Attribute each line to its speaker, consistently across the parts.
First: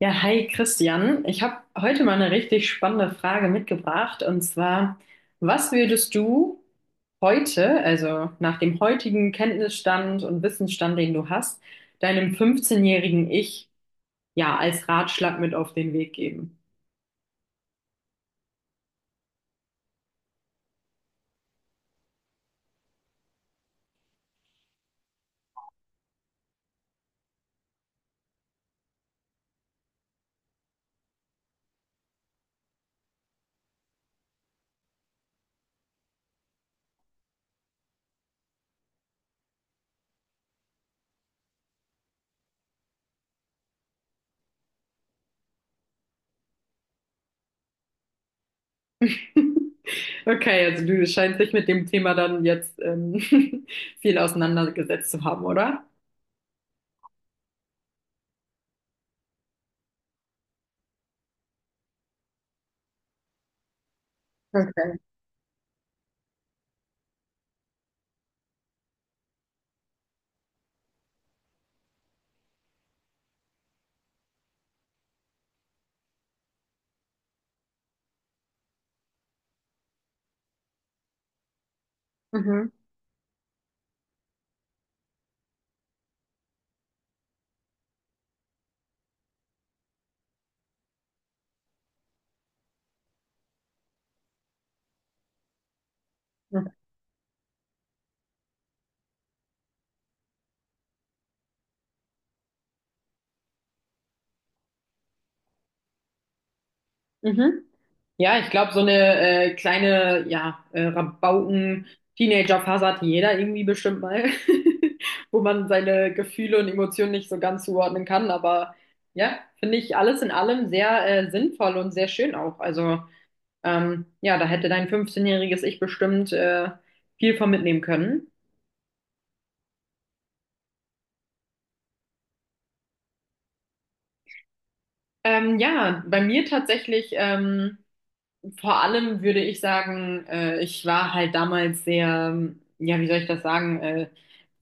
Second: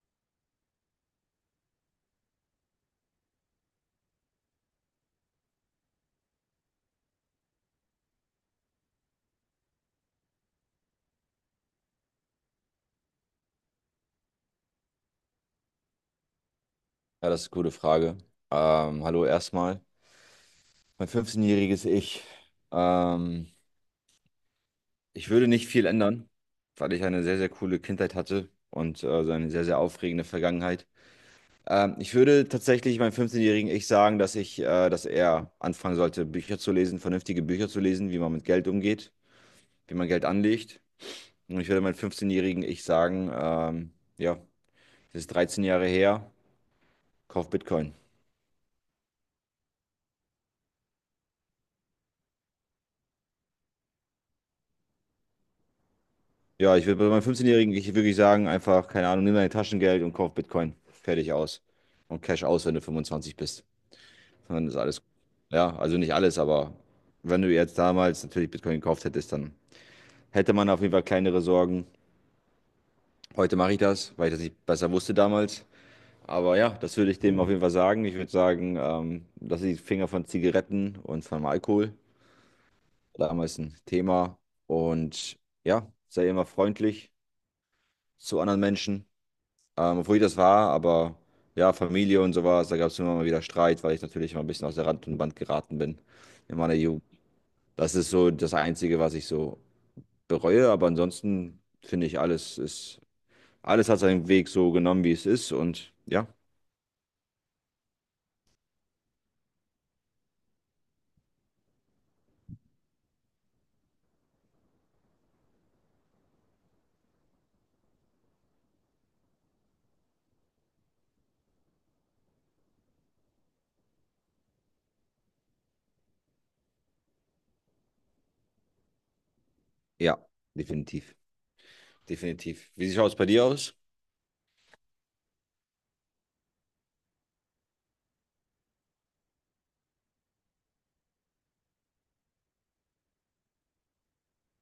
Speaker 1: Ja, hi Christian. Ich habe heute mal eine richtig spannende Frage mitgebracht, und zwar, was würdest du heute, also nach dem heutigen Kenntnisstand und Wissensstand, den du hast, deinem 15-jährigen Ich ja als Ratschlag mit auf den Weg geben?
Speaker 2: Ja, das ist eine gute Frage. Hallo erstmal. Mein 15-jähriges Ich. Ähm, Ich würde nicht viel ändern, weil ich eine sehr, sehr coole Kindheit hatte und so eine sehr, sehr aufregende Vergangenheit. Ich würde tatsächlich meinem 15-jährigen Ich sagen, dass er anfangen sollte, Bücher zu lesen, vernünftige Bücher zu lesen, wie man mit Geld umgeht, wie man Geld anlegt. Und ich würde meinem 15-jährigen Ich sagen, ja, das ist 13 Jahre her, kauf Bitcoin.
Speaker 1: Okay, also du scheinst dich mit dem Thema dann jetzt viel auseinandergesetzt zu haben, oder?
Speaker 2: Ja, ich würde bei meinem 15-Jährigen ich wirklich sagen, einfach, keine Ahnung, nimm dein Taschengeld und kauf Bitcoin. Fertig aus. Und Cash aus, wenn du 25 bist. Und dann ist
Speaker 1: Okay.
Speaker 2: alles. Ja, also nicht alles, aber wenn du jetzt damals natürlich Bitcoin gekauft hättest, dann hätte man auf jeden Fall kleinere Sorgen. Heute mache ich das, weil ich das nicht besser wusste damals. Aber ja, das würde ich dem auf jeden Fall sagen. Ich würde sagen, lass die Finger von Zigaretten und von Alkohol.
Speaker 1: Mhm.
Speaker 2: Damals ein Thema. Und ja, sei immer freundlich zu anderen Menschen. Obwohl ich das war, aber ja, Familie und sowas, da gab es immer mal wieder Streit, weil ich natürlich mal ein bisschen aus der Rand und Band geraten bin in meiner Jugend. Das ist so das Einzige, was ich so bereue, aber ansonsten finde ich, alles hat seinen Weg so genommen, wie es ist und ja,
Speaker 1: Mhm. Ja, ich glaube, so eine kleine, ja, Rabauken-Teenager-Phase hat jeder irgendwie bestimmt mal, wo man seine Gefühle und Emotionen nicht so ganz zuordnen kann. Aber ja, finde ich alles in allem sehr sinnvoll und sehr schön auch. Also ja, da hätte dein 15-jähriges Ich bestimmt viel von mitnehmen können.
Speaker 2: ja, definitiv, definitiv. Wie schaut es bei dir aus?
Speaker 1: Ja, bei mir tatsächlich, vor allem würde ich sagen, ich war halt damals sehr, ja, wie soll ich das sagen,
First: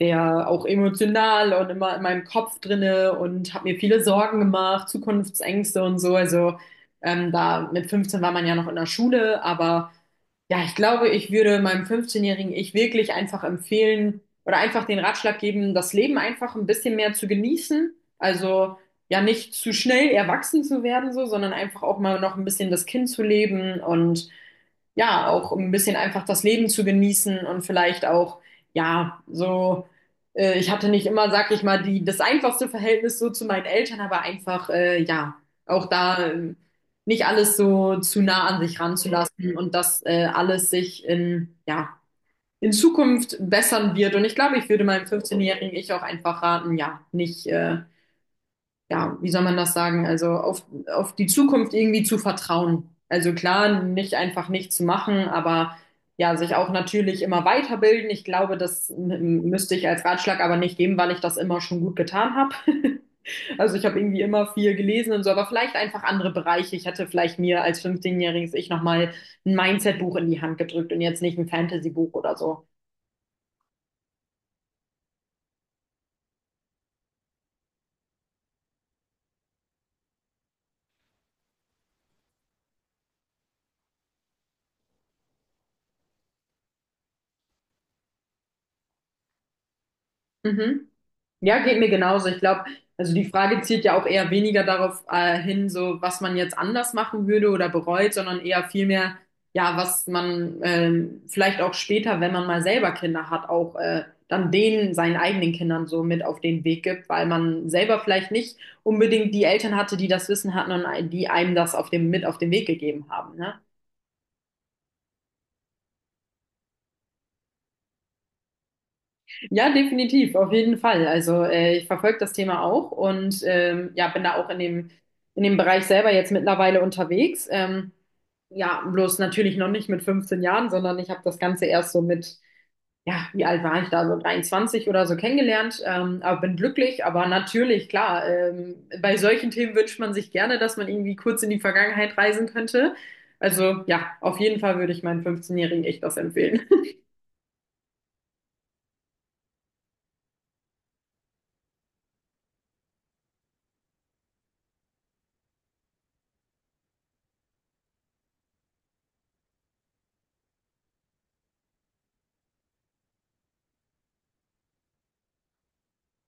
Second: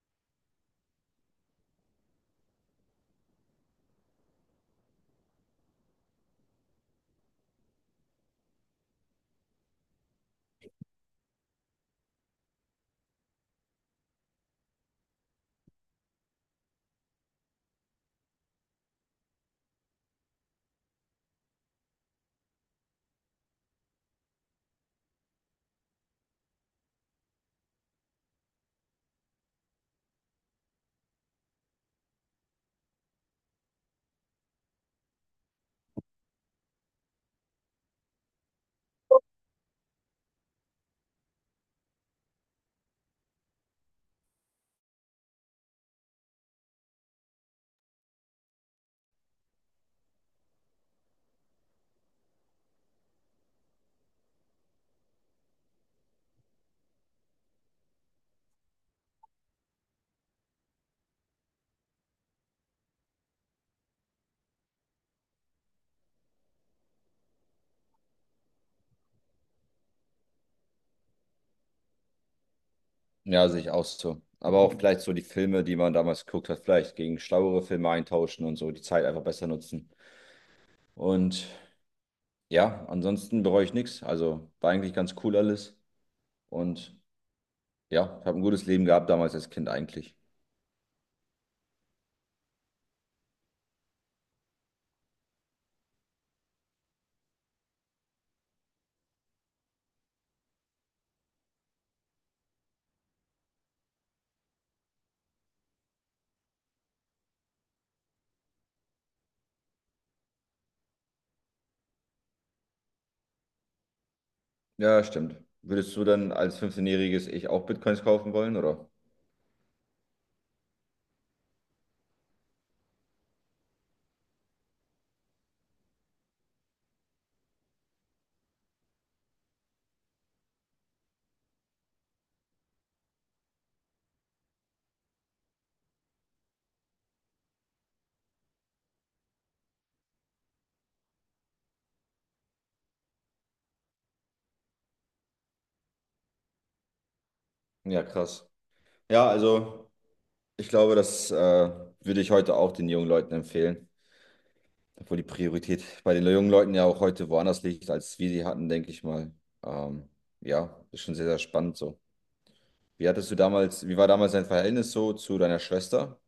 Speaker 1: sehr auch emotional und immer in meinem Kopf drinne und habe mir viele Sorgen gemacht, Zukunftsängste und so. Also da mit 15 war man ja noch in der Schule, aber ja, ich glaube, ich würde meinem 15-jährigen Ich wirklich einfach empfehlen oder einfach den Ratschlag geben, das Leben einfach ein bisschen mehr zu genießen. Also ja, nicht zu schnell erwachsen zu werden so, sondern einfach auch mal noch ein bisschen das Kind zu leben, und ja, auch um ein bisschen einfach das Leben zu genießen und vielleicht auch, ja, so, ich hatte nicht immer, sag ich mal, die, das einfachste Verhältnis so zu meinen Eltern, aber einfach, ja, auch da nicht alles so zu nah an sich ranzulassen, und dass alles sich in, ja, in Zukunft bessern wird. Und ich glaube, ich würde meinem 15-jährigen Ich auch einfach raten, ja, nicht, ja, wie soll man das sagen? Also auf die Zukunft irgendwie zu vertrauen. Also klar, nicht einfach nichts zu machen, aber ja, sich auch natürlich immer weiterbilden. Ich glaube, das müsste ich als Ratschlag aber nicht geben, weil ich das immer schon gut getan habe. Also ich habe irgendwie immer viel gelesen und so, aber vielleicht einfach andere Bereiche. Ich hätte vielleicht mir als fünfzehnjähriges jähriges Ich nochmal ein Mindset-Buch in die Hand gedrückt und jetzt nicht ein Fantasy-Buch oder so.
Speaker 2: Ja, sehe ich auch so. Aber auch vielleicht so die Filme, die man damals geguckt hat, vielleicht gegen schlauere Filme eintauschen und so die Zeit einfach besser nutzen. Und ja, ansonsten bereue ich nichts. Also war eigentlich ganz cool alles. Und ja, ich habe ein gutes Leben gehabt damals als Kind eigentlich.
Speaker 1: Mhm. Ja, geht mir genauso. Ich glaube, also die Frage zielt ja auch eher weniger darauf hin, so was man jetzt anders machen würde oder bereut, sondern eher vielmehr, ja, was man vielleicht auch später, wenn man mal selber Kinder hat, auch dann denen, seinen eigenen Kindern so mit auf den Weg gibt, weil man selber vielleicht nicht unbedingt die Eltern hatte, die das Wissen hatten und die einem das auf dem, mit auf den Weg gegeben haben, ne?
Speaker 2: Ja, stimmt. Würdest du dann als 15-jähriges Ich auch Bitcoins kaufen wollen, oder?
Speaker 1: Ja, definitiv, auf jeden Fall. Also ich verfolge das Thema auch, und ja, bin da auch in dem Bereich selber jetzt mittlerweile unterwegs. Ja, bloß natürlich noch nicht mit 15 Jahren, sondern ich habe das Ganze erst so mit, ja, wie alt war ich da, so 23 oder so kennengelernt. Aber bin glücklich, aber natürlich, klar, bei solchen Themen wünscht man sich gerne, dass man irgendwie kurz in die Vergangenheit reisen könnte. Also ja, auf jeden Fall würde ich meinen 15-Jährigen echt das empfehlen.
Speaker 2: Ja, krass. Ja, also ich glaube, das würde ich heute auch den jungen Leuten empfehlen. Obwohl die Priorität bei den jungen Leuten ja auch heute woanders liegt, als wir sie hatten, denke ich mal. Ähm, ja, ist schon sehr, sehr spannend so. Wie war damals dein Verhältnis so zu deiner Schwester?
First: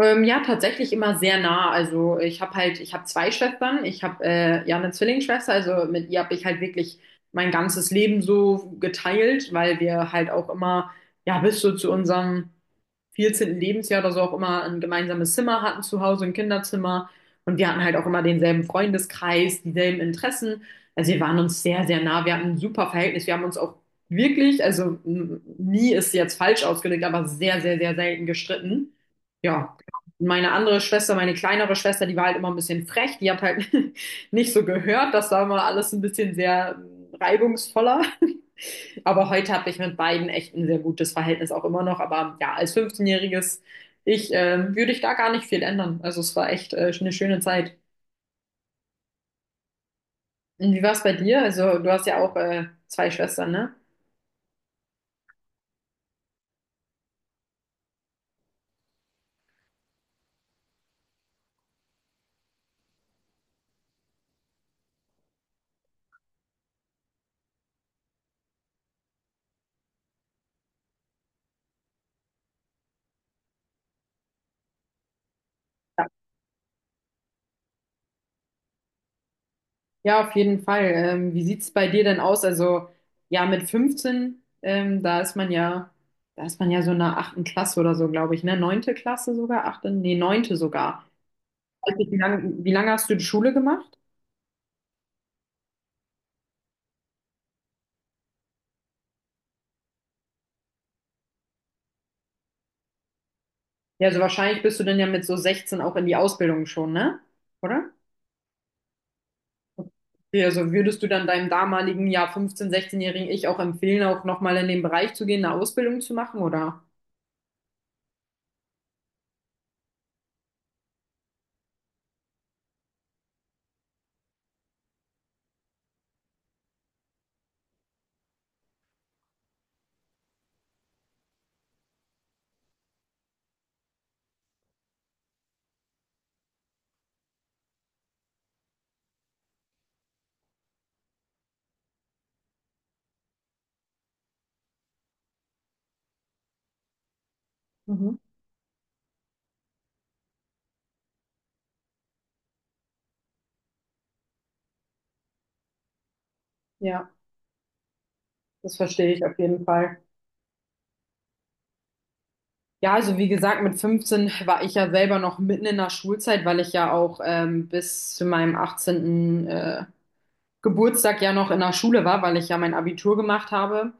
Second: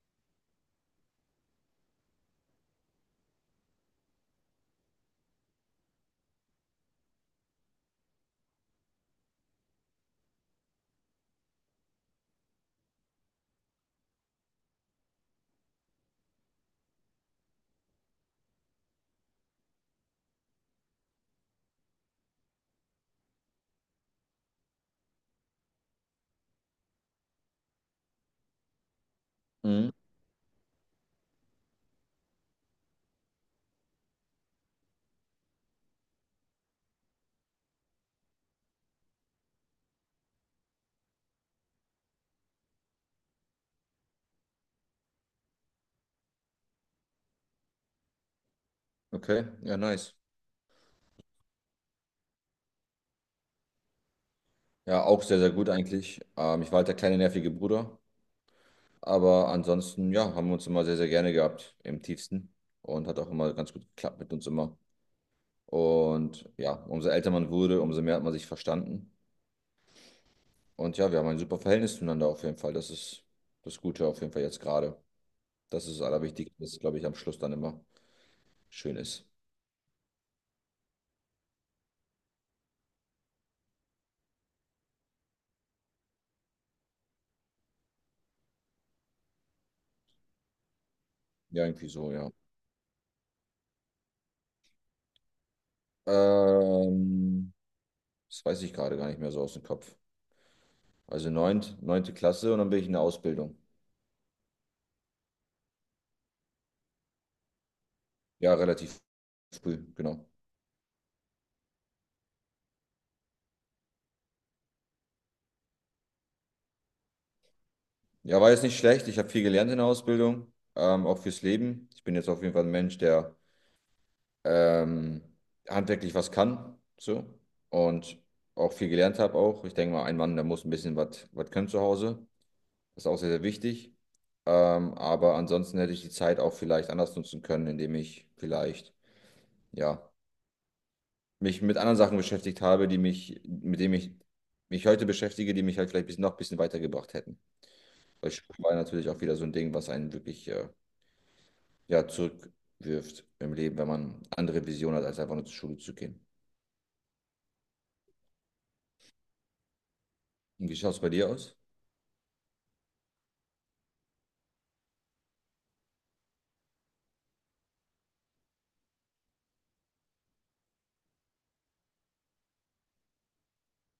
Speaker 1: Ja, tatsächlich immer sehr nah. Also ich habe halt, ich habe zwei Schwestern. Ich habe ja eine Zwillingsschwester. Also mit ihr habe ich halt wirklich mein ganzes Leben so geteilt, weil wir halt auch immer, ja, bis so zu unserem 14. Lebensjahr oder so auch immer ein gemeinsames Zimmer hatten zu Hause, ein Kinderzimmer. Und wir hatten halt auch immer denselben Freundeskreis, dieselben Interessen. Also wir waren uns sehr, sehr nah. Wir hatten ein super Verhältnis. Wir haben uns auch wirklich, also nie ist jetzt falsch ausgedrückt, aber sehr, sehr, sehr selten gestritten. Ja.
Speaker 2: Mhm.
Speaker 1: Meine andere Schwester, meine kleinere Schwester, die war halt immer ein bisschen frech. Die hat halt nicht so gehört. Das war immer alles ein bisschen sehr reibungsvoller. Aber heute habe ich mit beiden echt ein sehr gutes Verhältnis auch immer noch. Aber ja, als 15-jähriges Ich würde ich da gar nicht viel ändern. Also es war echt eine schöne Zeit.
Speaker 2: Okay, ja, nice.
Speaker 1: Und wie war es bei dir? Also du hast ja auch zwei Schwestern, ne?
Speaker 2: Ja, auch sehr, sehr gut eigentlich. Ich war halt der kleine nervige Bruder. Aber ansonsten, ja, haben wir uns immer sehr, sehr gerne gehabt im tiefsten. Und hat auch immer ganz gut geklappt mit uns immer. Und ja, umso älter man wurde, umso mehr hat man sich verstanden. Und ja, wir haben ein super Verhältnis zueinander auf jeden Fall. Das ist das Gute auf jeden Fall jetzt gerade. Das ist das
Speaker 1: Ja,
Speaker 2: Allerwichtigste, was, glaube ich, am Schluss dann immer schön ist.
Speaker 1: Ja, auf jeden Fall. Wie sieht es bei dir denn aus? Also ja, mit 15, da ist man ja so in der achten Klasse oder so, glaube ich, ne? Neunte Klasse sogar, achte, nee, neunte sogar.
Speaker 2: Ja, irgendwie
Speaker 1: Weiß
Speaker 2: so,
Speaker 1: nicht, Wie
Speaker 2: ja.
Speaker 1: lang, wie lange hast du die Schule gemacht?
Speaker 2: Ähm, Das weiß ich gerade gar nicht mehr so aus dem Kopf. Also neunte Klasse und dann bin ich in der Ausbildung.
Speaker 1: Ja, also wahrscheinlich bist du dann ja mit so 16 auch in die Ausbildung schon, ne? Oder?
Speaker 2: Ja, relativ früh, genau.
Speaker 1: Okay, also würdest du dann deinem damaligen, ja, 15-, 16-jährigen Ich auch empfehlen, auch nochmal in den Bereich zu gehen, eine Ausbildung zu machen, oder?
Speaker 2: Ja, war jetzt nicht schlecht. Ich habe viel gelernt in der Ausbildung, auch fürs Leben. Ich bin jetzt auf jeden Fall ein Mensch, der ähm, handwerklich was kann, so. Und auch viel gelernt habe auch. Ich denke mal, ein Mann, der muss ein bisschen was können zu Hause. Das ist auch sehr, sehr wichtig. Aber ansonsten hätte ich die Zeit auch vielleicht anders nutzen können, indem ich vielleicht, ja, mich mit anderen Sachen beschäftigt habe, mit denen ich mich heute beschäftige, die mich halt vielleicht noch ein bisschen weitergebracht hätten.
Speaker 1: Mhm.
Speaker 2: Weil Schule war natürlich auch wieder so ein Ding, was einen wirklich ja, zurückwirft im Leben, wenn man andere Visionen hat, als einfach nur zur Schule zu gehen.
Speaker 1: Ja, das verstehe ich auf jeden Fall.
Speaker 2: Und wie schaut es bei dir aus?
Speaker 1: Ja, also wie gesagt, mit 15 war ich ja selber noch mitten in der Schulzeit, weil ich ja auch bis zu meinem 18. Geburtstag ja noch in der Schule war, weil ich ja mein Abitur gemacht habe.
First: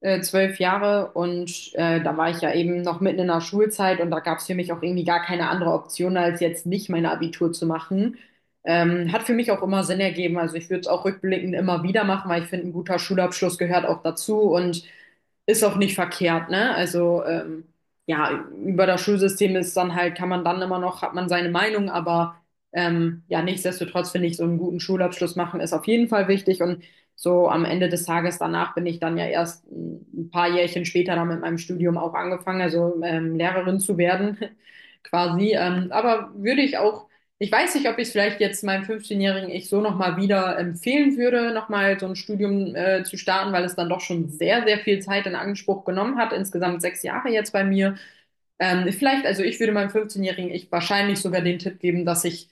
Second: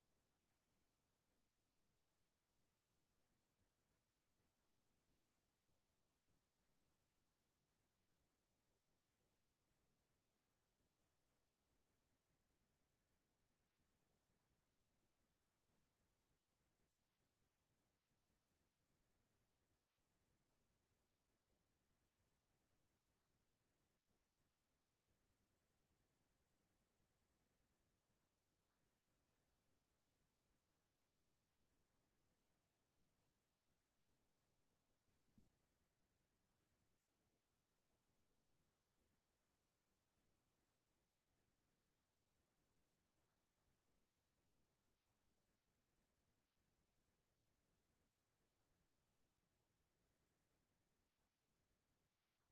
Speaker 1: 12 Jahre, und da war ich ja eben noch mitten in der Schulzeit, und da gab es für mich auch irgendwie gar keine andere Option, als jetzt nicht mein Abitur zu machen. Hat für mich auch immer Sinn ergeben. Also ich würde es auch rückblickend immer wieder machen, weil ich finde, ein guter Schulabschluss gehört auch dazu und ist auch nicht verkehrt, ne? Also ja, über das Schulsystem ist dann halt, kann man dann immer noch, hat man seine Meinung, aber ja, nichtsdestotrotz finde ich, so einen guten Schulabschluss machen ist auf jeden Fall wichtig, und so am Ende des Tages danach bin ich dann ja erst ein paar Jährchen später dann mit meinem Studium auch angefangen, also Lehrerin zu werden quasi. Aber würde ich auch, ich weiß nicht, ob ich es vielleicht jetzt meinem fünfzehnjährigen Ich so nochmal wieder empfehlen würde, nochmal so ein Studium zu starten, weil es dann doch schon sehr, sehr viel Zeit in Anspruch genommen hat. Insgesamt 6 Jahre jetzt bei mir. Vielleicht, also ich würde meinem 15-jährigen Ich wahrscheinlich sogar den Tipp geben, dass ich,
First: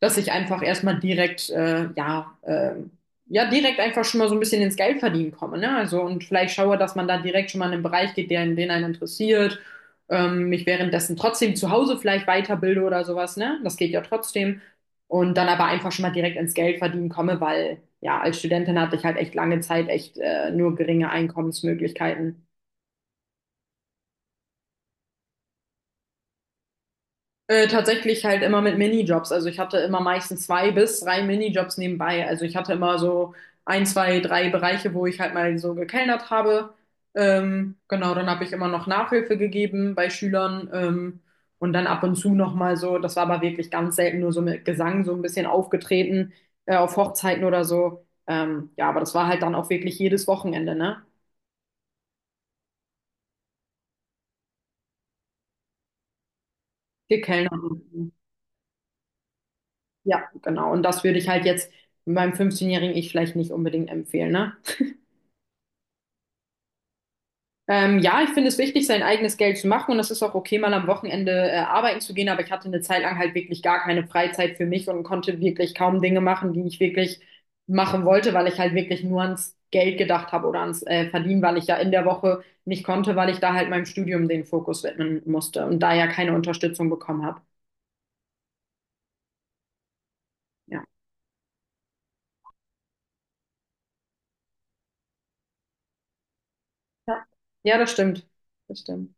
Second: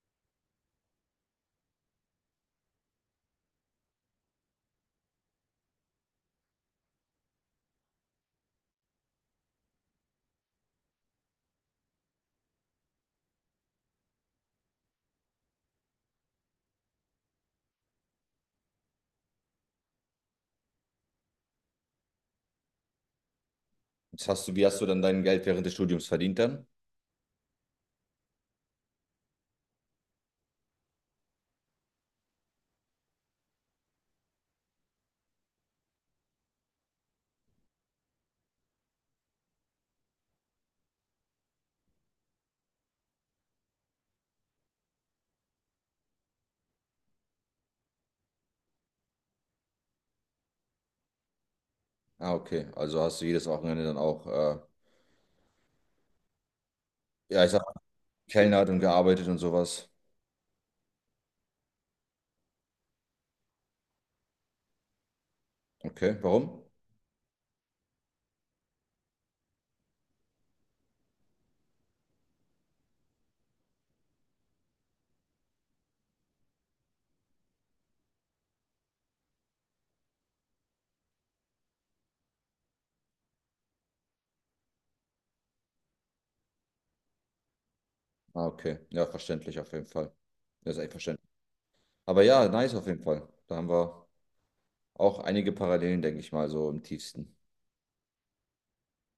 Speaker 1: dass ich einfach erstmal direkt, ja, ja, direkt einfach schon mal so ein bisschen ins Geld verdienen komme, ne? Also und vielleicht schaue, dass man da direkt schon mal in einen Bereich geht, der in den einen interessiert, mich währenddessen trotzdem zu Hause vielleicht weiterbilde oder sowas, ne? Das geht ja trotzdem. Und dann aber einfach schon mal direkt ins Geld verdienen komme, weil ja, als Studentin hatte ich halt echt lange Zeit echt nur geringe Einkommensmöglichkeiten.
Speaker 2: Wie hast du dann dein Geld während des Studiums verdient dann?
Speaker 1: Tatsächlich halt immer mit Minijobs. Also ich hatte immer meistens zwei bis drei Minijobs nebenbei. Also ich hatte immer so ein, zwei, drei Bereiche, wo ich halt mal so gekellnert habe. Genau, dann habe ich immer noch Nachhilfe gegeben bei Schülern. Und dann ab und zu nochmal so, das war aber wirklich ganz selten, nur so mit Gesang so ein bisschen aufgetreten, auf Hochzeiten oder so. Ja, aber das war halt dann auch wirklich jedes Wochenende, ne?
Speaker 2: Ah, okay. Also hast du jedes Wochenende dann auch, ja, ich
Speaker 1: Gekellnert.
Speaker 2: sag, mal, gekellnert und gearbeitet und sowas.
Speaker 1: Ja, genau. Und das würde ich halt jetzt meinem 15-jährigen Ich vielleicht nicht unbedingt empfehlen, ne?
Speaker 2: Okay, warum?
Speaker 1: Ja, ich finde es wichtig, sein eigenes Geld zu machen, und es ist auch okay, mal am Wochenende arbeiten zu gehen, aber ich hatte eine Zeit lang halt wirklich gar keine Freizeit für mich und konnte wirklich kaum Dinge machen, die ich wirklich machen wollte, weil ich halt wirklich nur ans Geld gedacht habe oder ans Verdienen, weil ich ja in der Woche nicht konnte, weil ich da halt meinem Studium den Fokus widmen musste und da ja keine Unterstützung bekommen habe.
Speaker 2: Ah, okay. Ja, verständlich auf jeden Fall. Das ist
Speaker 1: Ja.
Speaker 2: echt verständlich. Aber ja, nice auf jeden Fall. Da haben wir auch einige Parallelen, denke ich mal, so im
Speaker 1: Ja,
Speaker 2: tiefsten.
Speaker 1: Ja, das stimmt. Das stimmt.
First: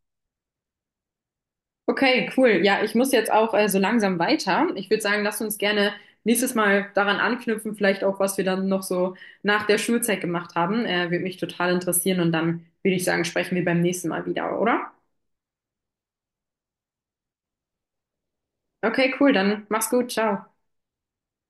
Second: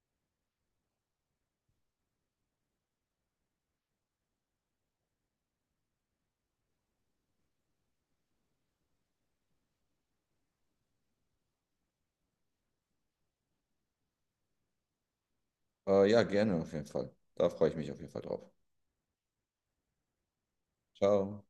Speaker 1: Okay, cool. Ja, ich muss jetzt auch so langsam weiter. Ich würde sagen, lass uns gerne nächstes Mal daran anknüpfen, vielleicht auch, was wir dann noch so nach der Schulzeit gemacht haben. Würde mich total interessieren, und dann würde ich sagen, sprechen wir beim nächsten Mal wieder, oder?
Speaker 2: Ja, gerne auf jeden Fall. Da freue ich mich auf jeden Fall drauf.
Speaker 1: Okay, cool. Dann mach's gut. Ciao.
Speaker 2: Ciao.